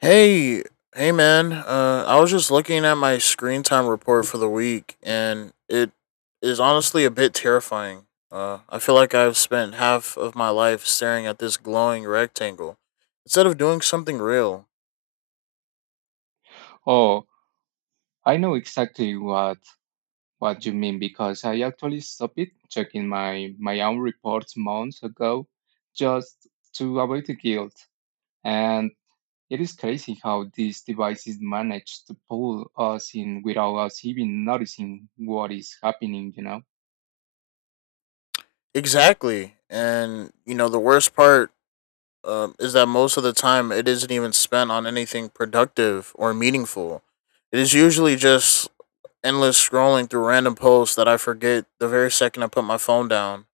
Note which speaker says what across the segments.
Speaker 1: Hey, hey man. I was just looking at my screen time report for the week, and it is honestly a bit terrifying. I feel like I've spent half of my life staring at this glowing rectangle instead of doing something real.
Speaker 2: Oh, I know exactly what you mean because I actually stopped checking my own reports months ago just to avoid the guilt. And it is crazy how these devices manage to pull us in without us even noticing what is happening, you know?
Speaker 1: Exactly. And you know the worst part is that most of the time it isn't even spent on anything productive or meaningful. It is usually just endless scrolling through random posts that I forget the very second I put my phone down.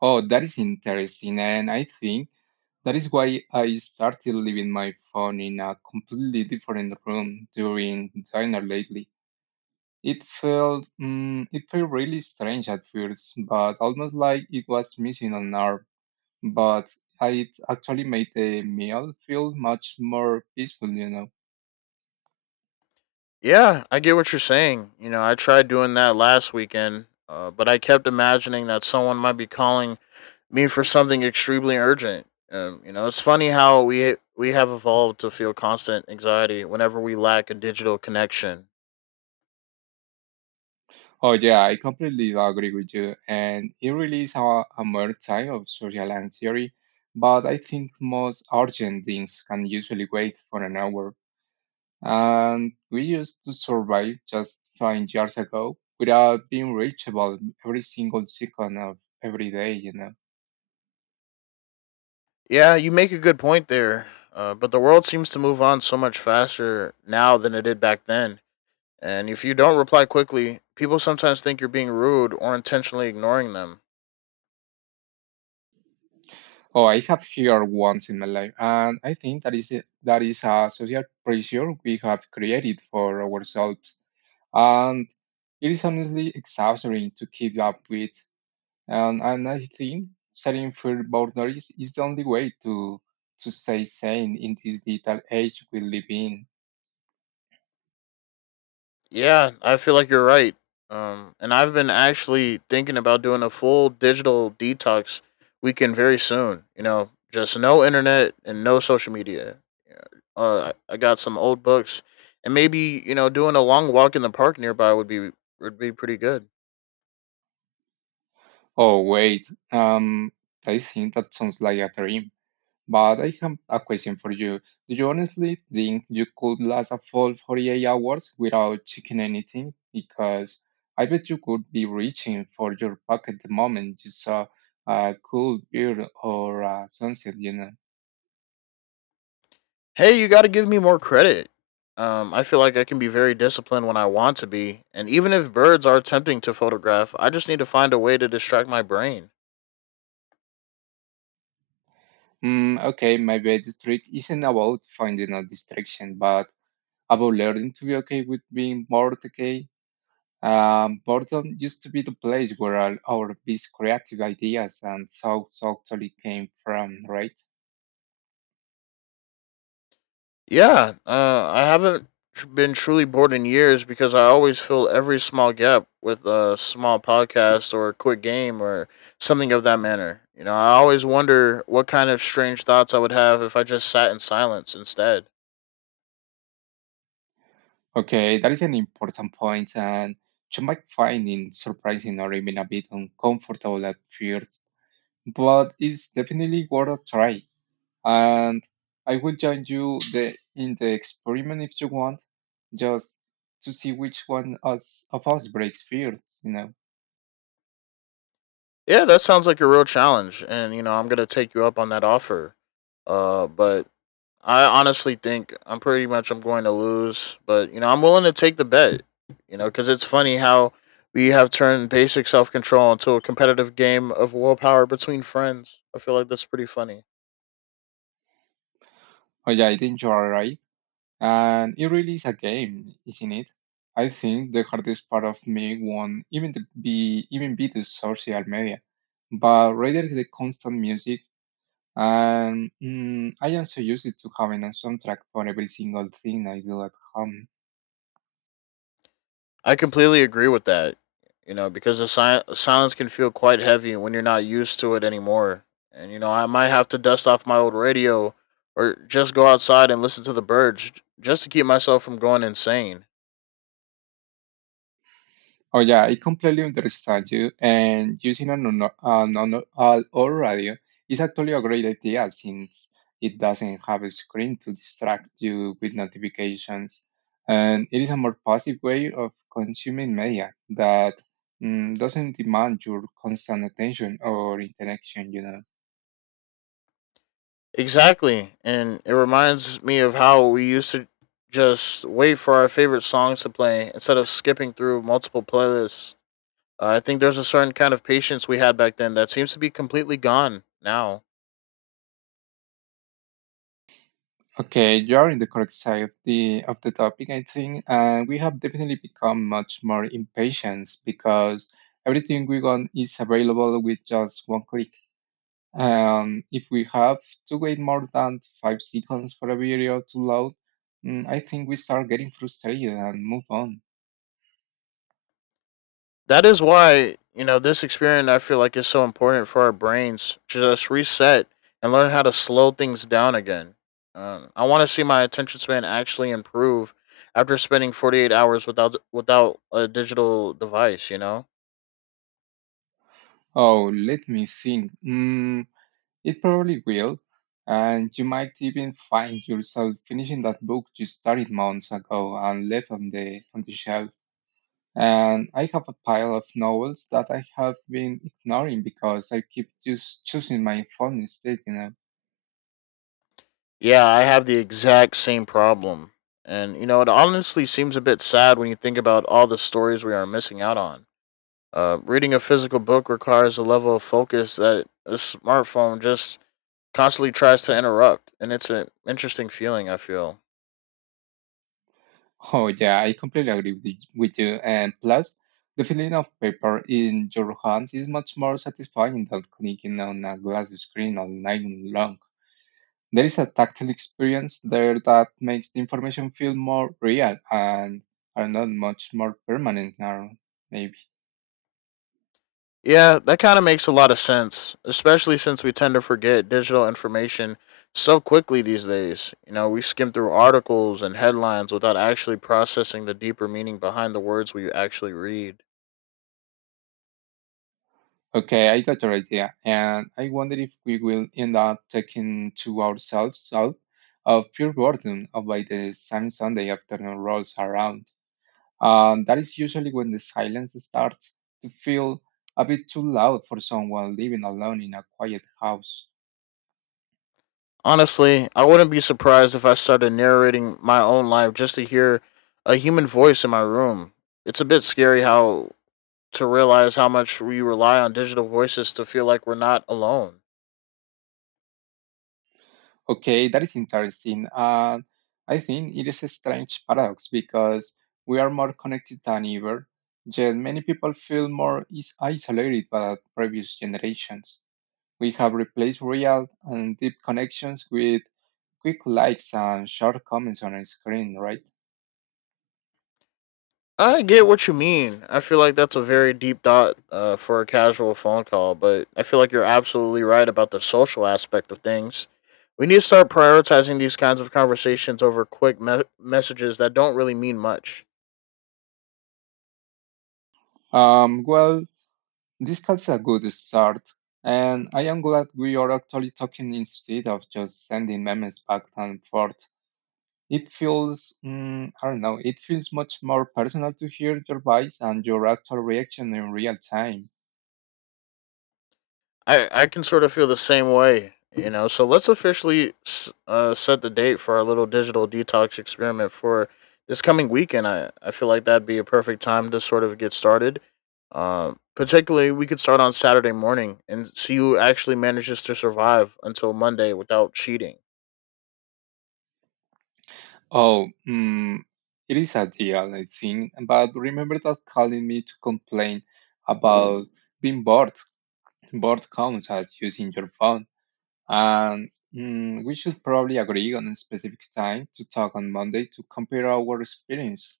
Speaker 2: Oh, that is interesting. And I think that is why I started leaving my phone in a completely different room during dinner lately. It felt it felt really strange at first, but almost like it was missing an arm. But it actually made the meal feel much more peaceful, you know.
Speaker 1: Yeah, I get what you're saying. You know, I tried doing that last weekend, but I kept imagining that someone might be calling me for something extremely urgent. You know, it's funny how we have evolved to feel constant anxiety whenever we lack a digital connection.
Speaker 2: Oh yeah, I completely agree with you, and it really is a mere type of social anxiety. But I think most urgent things can usually wait for an hour. And we used to survive just 5 years ago without being reachable every single second of every day, you know.
Speaker 1: Yeah, you make a good point there. But the world seems to move on so much faster now than it did back then. And if you don't reply quickly, people sometimes think you're being rude or intentionally ignoring them.
Speaker 2: Oh, I have here once in my life, and I think that is a social pressure we have created for ourselves, and it is honestly exhausting to keep up with. And I think setting firm boundaries is the only way to stay sane in this digital age we live in.
Speaker 1: Yeah, I feel like you're right. And I've been actually thinking about doing a full digital detox weekend very soon. You know, just no internet and no social media. Yeah. I got some old books, and maybe, you know, doing a long walk in the park nearby would be pretty good.
Speaker 2: Oh, wait. I think that sounds like a dream. But I have a question for you. Do you honestly think you could last a full 48 hours without checking anything? Because I bet you could be reaching for your pocket the moment you saw a cool beer or a sunset, you know.
Speaker 1: Hey, you got to give me more credit. I feel like I can be very disciplined when I want to be, and even if birds are tempting to photograph, I just need to find a way to distract my brain.
Speaker 2: Okay, my the trick isn't about finding a distraction, but about learning to be okay with being bored, okay? Boredom used to be the place where our best creative ideas and thoughts actually came from, right?
Speaker 1: Yeah, I haven't tr- been truly bored in years because I always fill every small gap with a small podcast or a quick game or something of that manner. You know, I always wonder what kind of strange thoughts I would have if I just sat in silence instead.
Speaker 2: Okay, that is an important point, and you might find it surprising or even a bit uncomfortable at first, but it's definitely worth a try. And I will join you in the experiment if you want, just to see which of us breaks first, you know.
Speaker 1: Yeah, that sounds like a real challenge, and you know, I'm gonna take you up on that offer. But I honestly think I'm pretty much I'm going to lose, but you know I'm willing to take the bet. You know, because it's funny how we have turned basic self control into a competitive game of willpower between friends. I feel like that's pretty funny.
Speaker 2: Oh yeah, I think you are right. And it really is a game, isn't it? I think the hardest part of me won't even be the social media, but rather the constant music. And I am so used to having a soundtrack for every single thing I do at home.
Speaker 1: I completely agree with that. You know, because the silence can feel quite heavy when you're not used to it anymore. And you know, I might have to dust off my old radio or just go outside and listen to the birds just to keep myself from going insane.
Speaker 2: Oh yeah, I completely understand you. And using an all or radio is actually a great idea since it doesn't have a screen to distract you with notifications, and it is a more passive way of consuming media that doesn't demand your constant attention or interaction. You know.
Speaker 1: Exactly. And it reminds me of how we used to just wait for our favorite songs to play instead of skipping through multiple playlists. I think there's a certain kind of patience we had back then that seems to be completely gone now.
Speaker 2: Okay, you're in the correct side of the topic, I think. And we have definitely become much more impatient because everything we want is available with just one click. If we have to wait more than 5 seconds for a video to load, I think we start getting frustrated and move on.
Speaker 1: That is why, you know, this experience I feel like is so important for our brains to just reset and learn how to slow things down again. I want to see my attention span actually improve after spending 48 hours without a digital device, you know?
Speaker 2: Oh, let me think. It probably will. And you might even find yourself finishing that book you started months ago and left on the shelf. And I have a pile of novels that I have been ignoring because I keep just choosing my phone instead, you know.
Speaker 1: Yeah, I have the exact same problem. And, you know, it honestly seems a bit sad when you think about all the stories we are missing out on. Reading a physical book requires a level of focus that a smartphone just constantly tries to interrupt. And it's an interesting feeling, I feel.
Speaker 2: Oh, yeah, I completely agree with you. And plus, the feeling of paper in your hands is much more satisfying than clicking on a glass screen all night long. There is a tactile experience there that makes the information feel more real and are not much more permanent now, maybe.
Speaker 1: Yeah, that kind of makes a lot of sense, especially since we tend to forget digital information so quickly these days. You know, we skim through articles and headlines without actually processing the deeper meaning behind the words we actually read.
Speaker 2: Okay, I got your idea. And I wonder if we will end up taking to ourselves out of pure boredom of by the same Sunday afternoon rolls around. And that is usually when the silence starts to feel a bit too loud for someone living alone in a quiet house.
Speaker 1: Honestly, I wouldn't be surprised if I started narrating my own life just to hear a human voice in my room. It's a bit scary how to realize how much we rely on digital voices to feel like we're not alone.
Speaker 2: Okay, that is interesting. And I think it is a strange paradox because we are more connected than ever, yet many people feel more is isolated by previous generations. We have replaced real and deep connections with quick likes and short comments on a screen, right?
Speaker 1: I get what you mean. I feel like that's a very deep thought for a casual phone call, but I feel like you're absolutely right about the social aspect of things. We need to start prioritizing these kinds of conversations over quick messages that don't really mean much.
Speaker 2: Well, this calls a good start. And I am glad we are actually talking instead of just sending memes back and forth. It feels, I don't know, it feels much more personal to hear your voice and your actual reaction in real time.
Speaker 1: I can sort of feel the same way, you know. So let's officially set the date for our little digital detox experiment for this coming weekend. I feel like that'd be a perfect time to sort of get started. Particularly, we could start on Saturday morning and see who actually manages to survive until Monday without cheating.
Speaker 2: Oh, it is a deal, I think. But remember that calling me to complain about being bored both counts as using your phone. And we should probably agree on a specific time to talk on Monday to compare our experience.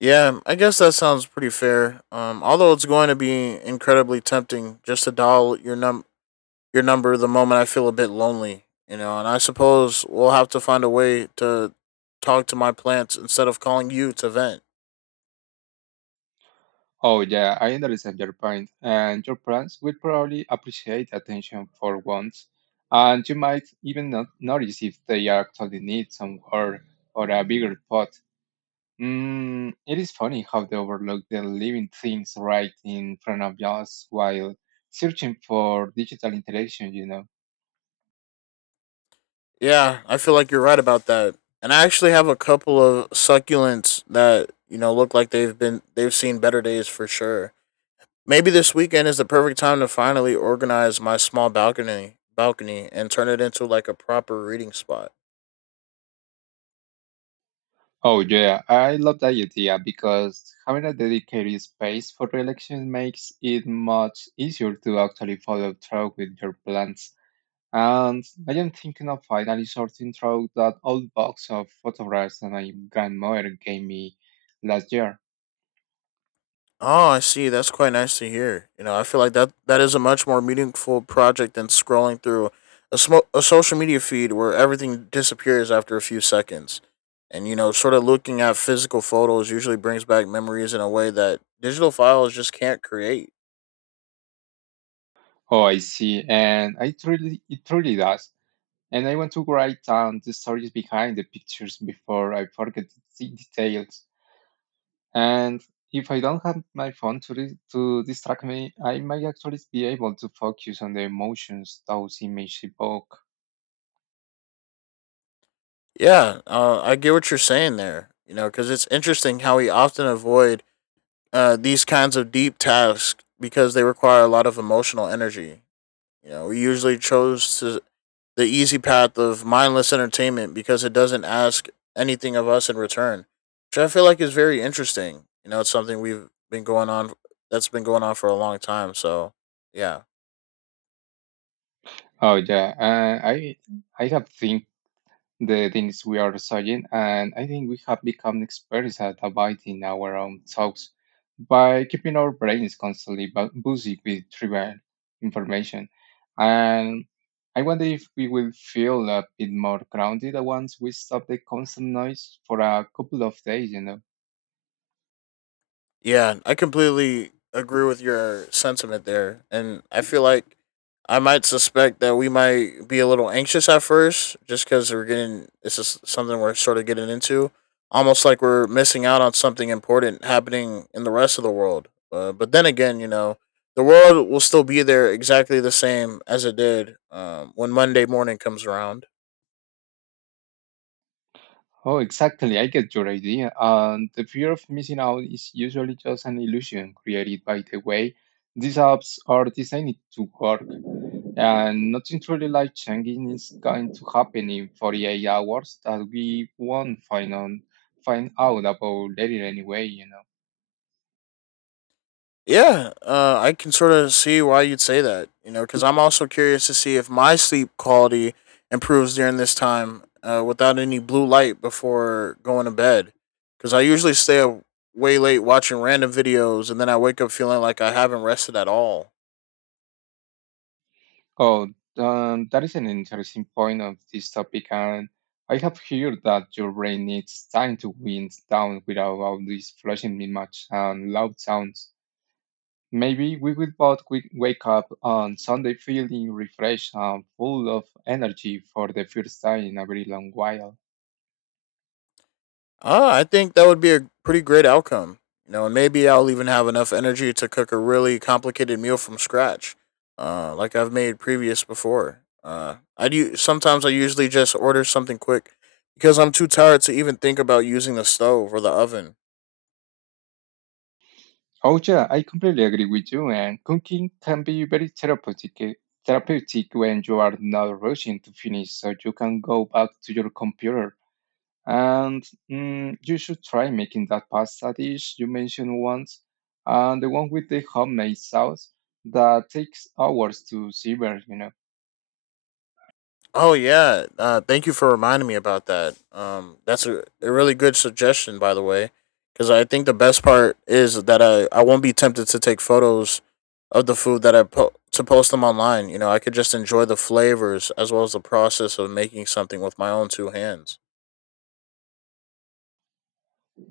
Speaker 1: Yeah, I guess that sounds pretty fair. Although it's going to be incredibly tempting just to dial your number the moment I feel a bit lonely, you know, and I suppose we'll have to find a way to talk to my plants instead of calling you to vent.
Speaker 2: Oh, yeah, I understand your point, and your parents will probably appreciate attention for once. And you might even not notice if they actually need some work or a bigger pot. It is funny how they overlook the living things right in front of us while searching for digital interaction, you know.
Speaker 1: Yeah, I feel like you're right about that. And I actually have a couple of succulents that, you know, look like they've seen better days for sure. Maybe this weekend is the perfect time to finally organize my small balcony and turn it into like a proper reading spot.
Speaker 2: Oh yeah, I love that idea because having a dedicated space for election makes it much easier to actually follow through with your plans. And I am thinking of finally sorting through that old box of photographs that my grandmother gave me last year.
Speaker 1: Oh, I see. That's quite nice to hear. You know, I feel like that is a much more meaningful project than scrolling through a social media feed where everything disappears after a few seconds. And you know, sort of looking at physical photos usually brings back memories in a way that digital files just can't create.
Speaker 2: Oh, I see, and I truly it truly does. And I want to write down the stories behind the pictures before I forget the details. And if I don't have my phone to distract me, I might actually be able to focus on the emotions those images evoke.
Speaker 1: Yeah, I get what you're saying there. You know, because it's interesting how we often avoid these kinds of deep tasks because they require a lot of emotional energy. You know, we usually chose to the easy path of mindless entertainment because it doesn't ask anything of us in return, which I feel like is very interesting. You know, it's something we've been going on that's been going on for a long time. So yeah.
Speaker 2: Oh yeah, I have think the things we are studying, and I think we have become experts at avoiding our own thoughts by keeping our brains constantly busy with trivial information. And I wonder if we will feel a bit more grounded once we stop the constant noise for a couple of days, you know.
Speaker 1: Yeah, I completely agree with your sentiment there. And I feel like I might suspect that we might be a little anxious at first just because we're getting, this is something we're sort of getting into, almost like we're missing out on something important happening in the rest of the world. But then again, you know, the world will still be there exactly the same as it did when Monday morning comes around.
Speaker 2: Oh, exactly. I get your idea. And the fear of missing out is usually just an illusion created by the way these apps are designed to work. And nothing truly life changing is going to happen in 48 hours that we won't find out about later anyway, you know.
Speaker 1: Yeah, I can sort of see why you'd say that, you know, because I'm also curious to see if my sleep quality improves during this time without any blue light before going to bed. Because I usually stay up way late watching random videos and then I wake up feeling like I haven't rested at all.
Speaker 2: Oh, that is an interesting point of this topic. And I have heard that your brain needs time to wind down without all these flashing images and loud sounds. Maybe we will both wake up on Sunday feeling refreshed and full of energy for the first time in a very long while.
Speaker 1: I think that would be a pretty great outcome. You know, and maybe I'll even have enough energy to cook a really complicated meal from scratch, like I've made previous before. I do sometimes I usually just order something quick because I'm too tired to even think about using the stove or the oven.
Speaker 2: Oh yeah, I completely agree with you. And cooking can be very therapeutic when you are not rushing to finish, so you can go back to your computer. And you should try making that pasta dish you mentioned once, and the one with the homemade sauce that takes hours to simmer. You know.
Speaker 1: Oh yeah, thank you for reminding me about that. That's a really good suggestion, by the way, because I think the best part is that I won't be tempted to take photos of the food to post them online. You know, I could just enjoy the flavors as well as the process of making something with my own two hands.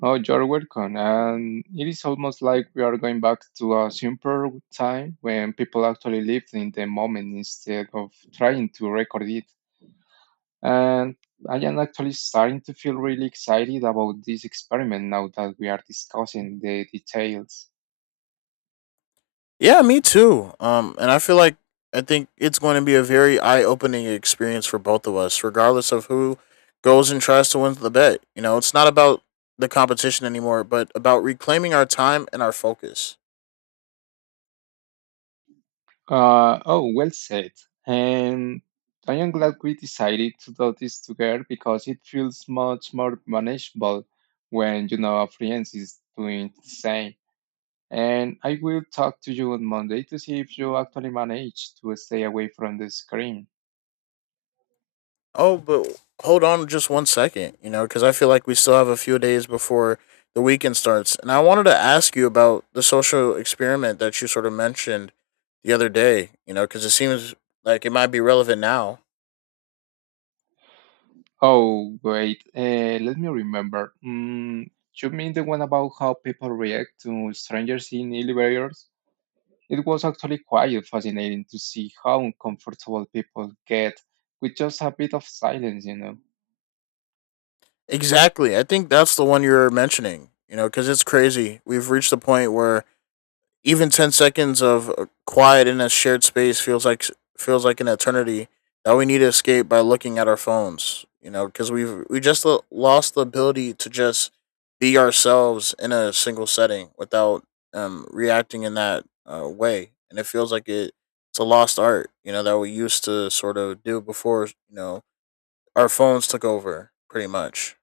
Speaker 2: Oh, you're welcome. And it is almost like we are going back to a simpler time when people actually lived in the moment instead of trying to record it. And I am actually starting to feel really excited about this experiment now that we are discussing the details.
Speaker 1: Yeah, me too. And I feel like I think it's going to be a very eye-opening experience for both of us, regardless of who goes and tries to win the bet. You know, it's not about the competition anymore, but about reclaiming our time and our focus.
Speaker 2: Oh, well said. And I am glad we decided to do this together because it feels much more manageable when you know a friend is doing the same. And I will talk to you on Monday to see if you actually manage to stay away from the screen.
Speaker 1: Oh, but hold on just 1 second, you know, because I feel like we still have a few days before the weekend starts. And I wanted to ask you about the social experiment that you sort of mentioned the other day, you know, because it seems like it might be relevant now.
Speaker 2: Oh, wait, let me remember. You mean the one about how people react to strangers in elevators? It was actually quite fascinating to see how uncomfortable people get with just a bit of silence, you know.
Speaker 1: Exactly. I think that's the one you are mentioning, you know, because it's crazy. We've reached the point where even 10 seconds of quiet in a shared space feels like an eternity that we need to escape by looking at our phones, you know, because we just lost the ability to just be ourselves in a single setting without reacting in that way. And it feels like it's a lost art, you know, that we used to sort of do before, you know, our phones took over pretty much.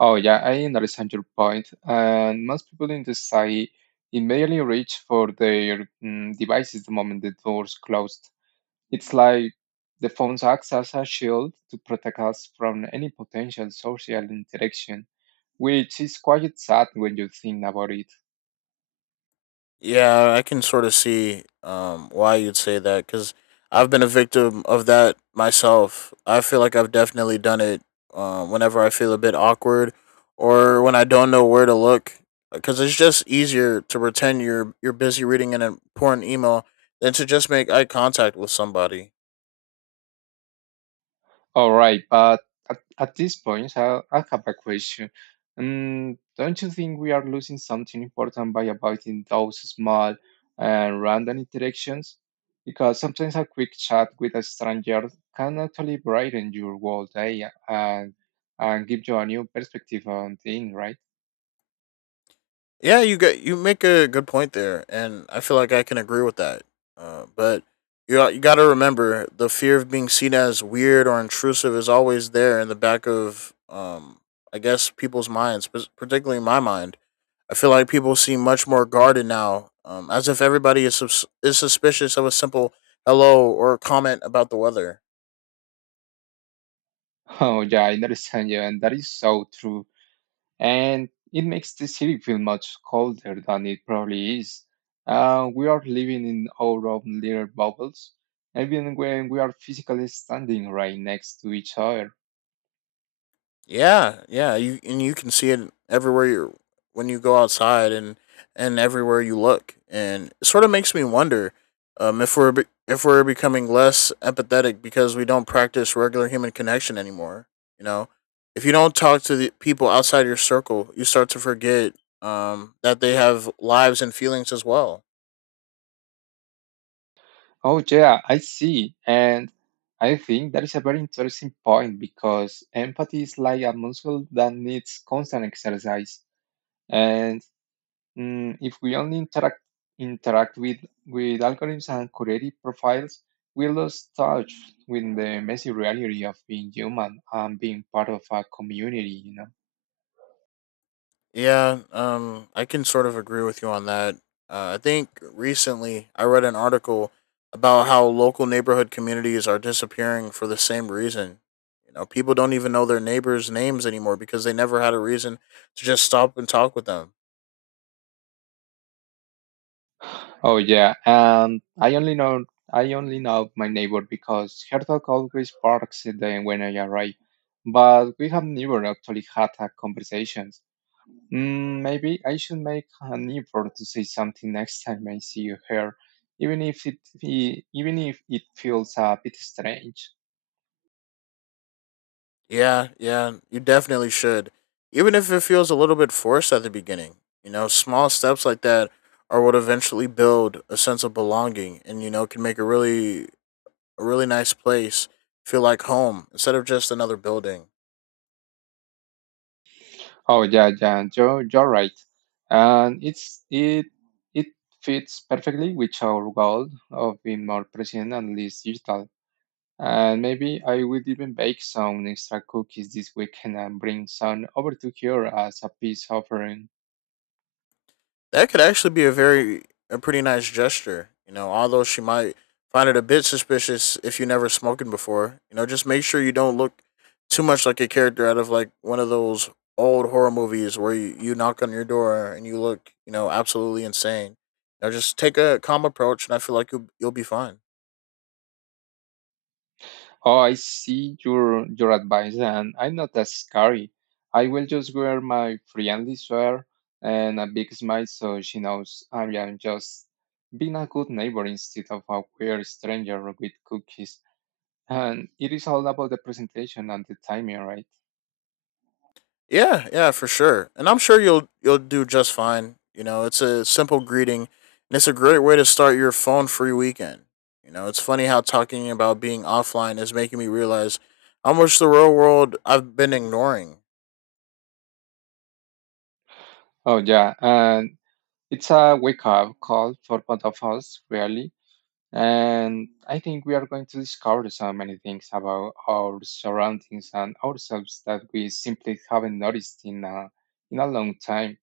Speaker 2: Oh, yeah, I understand your point. And most people in the society immediately reach for their devices the moment the doors close. It's like the phones acts as a shield to protect us from any potential social interaction, which is quite sad when you think about it.
Speaker 1: Yeah, I can sort of see why you'd say that because I've been a victim of that myself. I feel like I've definitely done it whenever I feel a bit awkward or when I don't know where to look because it's just easier to pretend you're busy reading an important email than to just make eye contact with somebody.
Speaker 2: All right, but at this point, I have a question. Don't you think we are losing something important by avoiding those small and random interactions? Because sometimes a quick chat with a stranger can actually brighten your whole day and give you a new perspective on things, right?
Speaker 1: Yeah, you get you make a good point there, and I feel like I can agree with that. But you got to remember the fear of being seen as weird or intrusive is always there in the back of I guess people's minds, particularly my mind. I feel like people seem much more guarded now, as if everybody is suspicious of a simple hello or comment about the weather.
Speaker 2: Oh, yeah, I understand you, and that is so true. And it makes the city feel much colder than it probably is. We are living in our own little bubbles, even when we are physically standing right next to each other.
Speaker 1: Yeah, yeah, you and you can see it everywhere you're when you go outside and everywhere you look, and it sort of makes me wonder if if we're becoming less empathetic because we don't practice regular human connection anymore. You know, if you don't talk to the people outside your circle, you start to forget that they have lives and feelings as well.
Speaker 2: Oh, yeah, I see. And I think that is a very interesting point because empathy is like a muscle that needs constant exercise. And if we only interact with algorithms and curated profiles, we lose touch with the messy reality of being human and being part of a community. You know.
Speaker 1: Yeah, I can sort of agree with you on that. I think recently I read an article about how local neighborhood communities are disappearing for the same reason. You know, people don't even know their neighbors' names anymore because they never had a reason to just stop and talk with them.
Speaker 2: Oh yeah, and I only know my neighbor because her dog always barks at the when I arrive, but we have never actually had a conversation. Mm, maybe I should make an effort to say something next time I see you here, even if even if it feels a bit strange.
Speaker 1: Yeah, yeah, you definitely should. Even if it feels a little bit forced at the beginning, you know, small steps like that are what eventually build a sense of belonging and, you know, can make a really nice place, feel like home instead of just another building.
Speaker 2: Oh yeah, yeah, you're right, and it fits perfectly with our goal of being more present and less digital. And maybe I will even bake some extra cookies this weekend and bring some over to here as a peace offering.
Speaker 1: That could actually be a pretty nice gesture, you know, although she might find it a bit suspicious if you never smoking before. You know, just make sure you don't look too much like a character out of like one of those old horror movies where you knock on your door and you look, you know, absolutely insane. You know, just take a calm approach and I feel like you'll be fine.
Speaker 2: Oh, I see your advice, and I'm not as scary. I will just wear my friendly sweater and a big smile so she knows I am just being a good neighbor instead of a weird stranger with cookies. And it is all about the presentation and the timing, right?
Speaker 1: Yeah, yeah, for sure. And I'm sure you'll do just fine. You know, it's a simple greeting and it's a great way to start your phone free weekend. You know, it's funny how talking about being offline is making me realize how much the real world I've been ignoring.
Speaker 2: Oh yeah, and it's a wake up call for both of us, really. And I think we are going to discover so many things about our surroundings and ourselves that we simply haven't noticed in in a long time.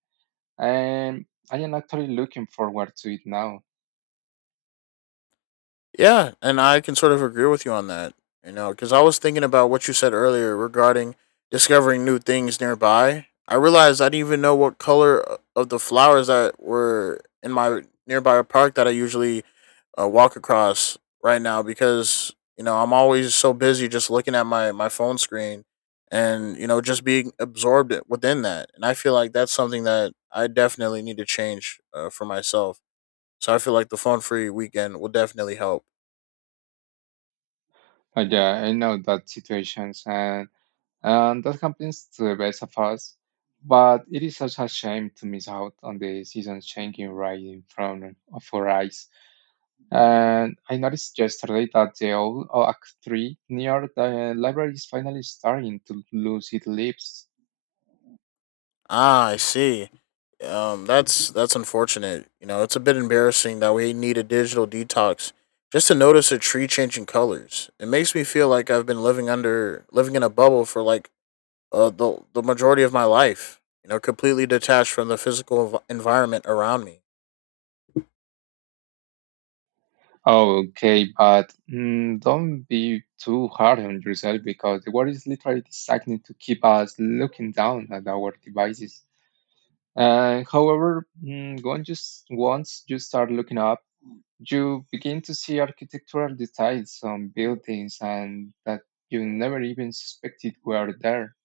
Speaker 2: And I am actually looking forward to it now.
Speaker 1: Yeah, and I can sort of agree with you on that. You know, because I was thinking about what you said earlier regarding discovering new things nearby. I realized I didn't even know what color of the flowers that were in my nearby park that I usually walk across right now because you know I'm always so busy just looking at my phone screen and you know just being absorbed within that. And I feel like that's something that I definitely need to change for myself. So I feel like the phone free weekend will definitely help.
Speaker 2: Yeah, I know that situations and that happens to the best of us. But it is such a shame to miss out on the seasons changing right in front of our eyes. And I noticed yesterday that the old oak tree near the library is finally starting to lose its leaves.
Speaker 1: Ah, I see. That's unfortunate. You know, it's a bit embarrassing that we need a digital detox just to notice a tree changing colors. It makes me feel like I've been living in a bubble for like the majority of my life. You know, completely detached from the physical environment around me.
Speaker 2: Okay, but mm, don't be too hard on yourself because the world is literally designed to keep us looking down at our devices. And however, once once you start looking up, you begin to see architectural details on buildings and that you never even suspected were there.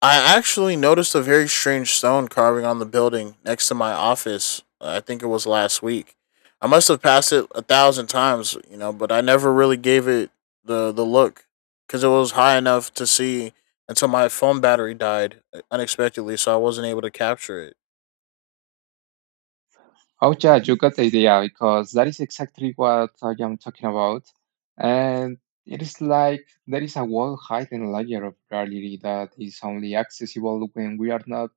Speaker 1: I actually noticed a very strange stone carving on the building next to my office. I think it was last week. I must have passed it a thousand times, you know, but I never really gave it the look because it was high enough to see until my phone battery died unexpectedly, so I wasn't able to capture it.
Speaker 2: Oh, yeah, you got the idea because that is exactly what I am talking about. And it is like there is a whole hidden layer of reality that is only accessible when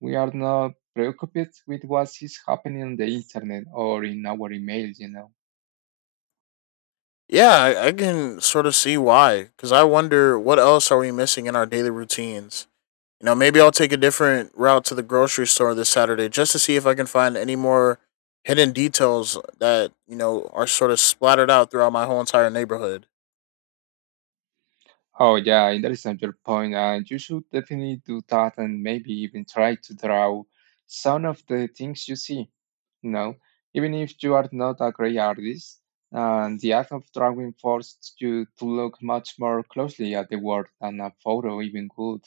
Speaker 2: we are not preoccupied with what is happening on the internet or in our emails.
Speaker 1: Yeah, I can sort of see why because I wonder what else are we missing in our daily routines. You know, maybe I'll take a different route to the grocery store this Saturday just to see if I can find any more hidden details that, you know, are sort of splattered out throughout my whole entire neighborhood.
Speaker 2: Oh yeah, and that is another point, and you should definitely do that and maybe even try to draw some of the things you see. No, even if you are not a great artist, and the act of drawing forced you to look much more closely at the world than a photo even could.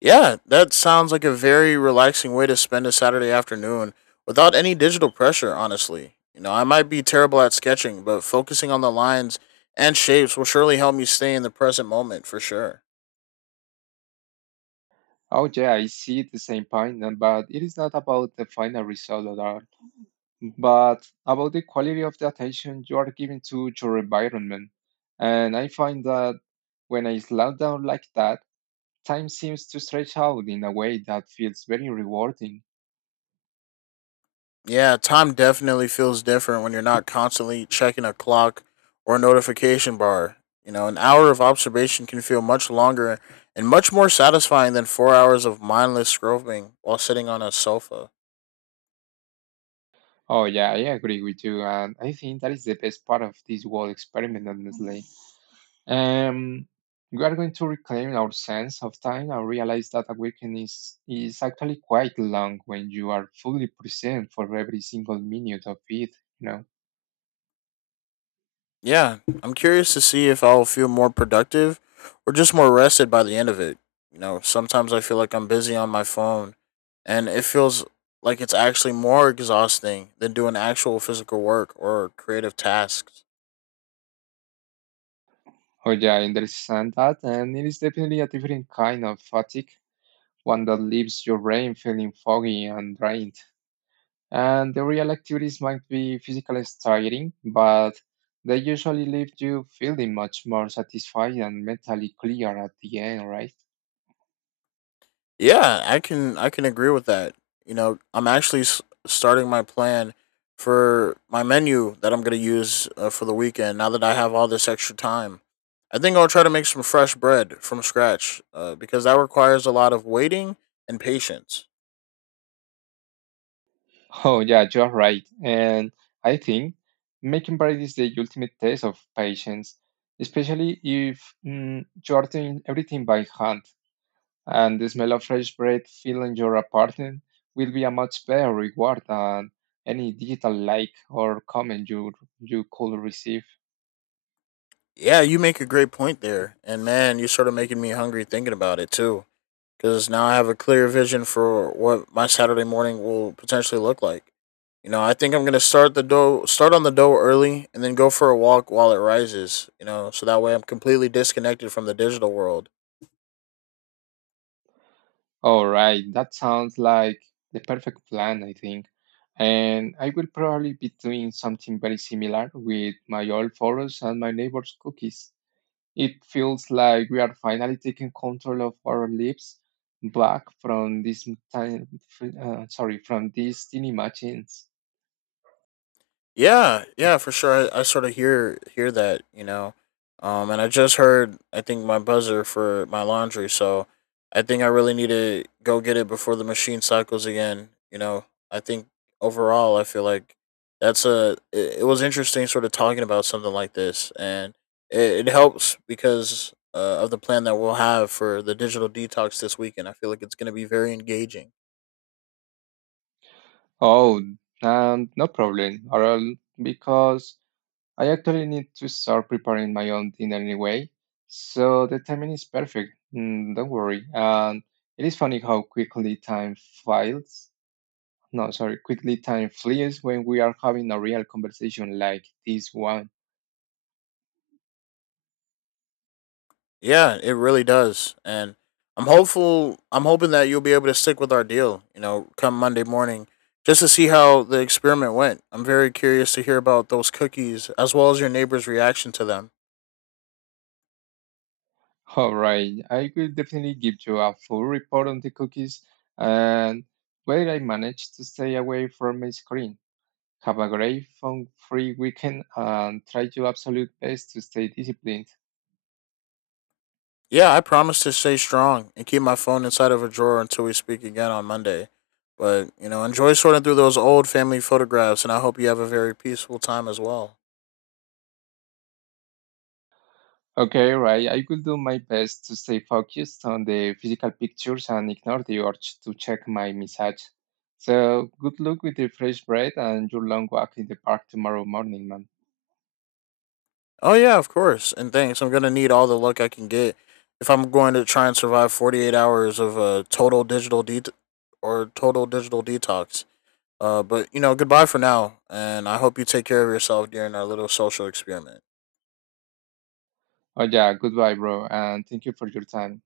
Speaker 1: Yeah, that sounds like a very relaxing way to spend a Saturday afternoon without any digital pressure, honestly. You know, I might be terrible at sketching, but focusing on the lines and shapes will surely help me stay in the present moment for sure.
Speaker 2: Oh yeah, I see the same point, but it is not about the final result at all, but about the quality of the attention you are giving to your environment. And I find that when I slow down like that, time seems to stretch out in a way that feels very rewarding.
Speaker 1: Yeah, time definitely feels different when you're not constantly checking a clock or notification bar. You know, an hour of observation can feel much longer and much more satisfying than 4 hours of mindless scrolling while sitting on a sofa.
Speaker 2: Oh, yeah, I agree with you. And I think that is the best part of this whole experiment, honestly. Um, we are going to reclaim our sense of time and realize that awakening is actually quite long when you are fully present for every single minute of it, you know.
Speaker 1: Yeah, I'm curious to see if I'll feel more productive or just more rested by the end of it. You know, sometimes I feel like I'm busy on my phone and it feels like it's actually more exhausting than doing actual physical work or creative tasks.
Speaker 2: Oh, yeah, I understand that. And it is definitely a different kind of fatigue, one that leaves your brain feeling foggy and drained. And the real activities might be physically tiring, but they usually leave you feeling much more satisfied and mentally clear at the end, right?
Speaker 1: Yeah, I can agree with that. You know, I'm actually starting my plan for my menu that I'm going to use for the weekend now that I have all this extra time. I think I'll try to make some fresh bread from scratch because that requires a lot of waiting and patience.
Speaker 2: Oh, yeah, you're right. And I think making bread is the ultimate test of patience, especially if you are doing everything by hand. And the smell of fresh bread filling your apartment will be a much better reward than any digital like or comment you could receive.
Speaker 1: Yeah, you make a great point there. And man, you're sort of making me hungry thinking about it too, because now I have a clear vision for what my Saturday morning will potentially look like. You know, I think I'm gonna start on the dough early, and then go for a walk while it rises. You know, so that way I'm completely disconnected from the digital world.
Speaker 2: All right, that sounds like the perfect plan, I think. And I will probably be doing something very similar with my old photos and my neighbor's cookies. It feels like we are finally taking control of our lives back from this m- time, sorry, from these tiny machines.
Speaker 1: Yeah, yeah, for sure. I sort of hear that, you know. And I just heard I think my buzzer for my laundry, so I think I really need to go get it before the machine cycles again. You know, I think overall I feel like it was interesting sort of talking about something like this, and it helps because of the plan that we'll have for the digital detox this weekend. I feel like it's going to be very engaging.
Speaker 2: Oh, no problem, Oral, because I actually need to start preparing my own dinner anyway, so the timing is perfect. Mm, don't worry. And it is funny how quickly time files. No, sorry, quickly time flies when we are having a real conversation like this one.
Speaker 1: Yeah, it really does. And I'm hoping that you'll be able to stick with our deal, you know, come Monday morning just to see how the experiment went. I'm very curious to hear about those cookies as well as your neighbor's reaction to them.
Speaker 2: All right, I will definitely give you a full report on the cookies and whether I manage to stay away from my screen. Have a great phone-free weekend and try your absolute best to stay disciplined.
Speaker 1: Yeah, I promise to stay strong and keep my phone inside of a drawer until we speak again on Monday. But, you know, enjoy sorting through those old family photographs and I hope you have a very peaceful time as well.
Speaker 2: Okay, right. I will do my best to stay focused on the physical pictures and ignore the urge to check my message. So, good luck with the fresh bread and your long walk in the park tomorrow morning, man.
Speaker 1: Oh yeah, of course. And thanks. I'm gonna need all the luck I can get if I'm going to try and survive 48 hours of total digital det or total digital detox. But you know, goodbye for now, and I hope you take care of yourself during our little social experiment.
Speaker 2: Oh, yeah, goodbye, bro, and thank you for your time.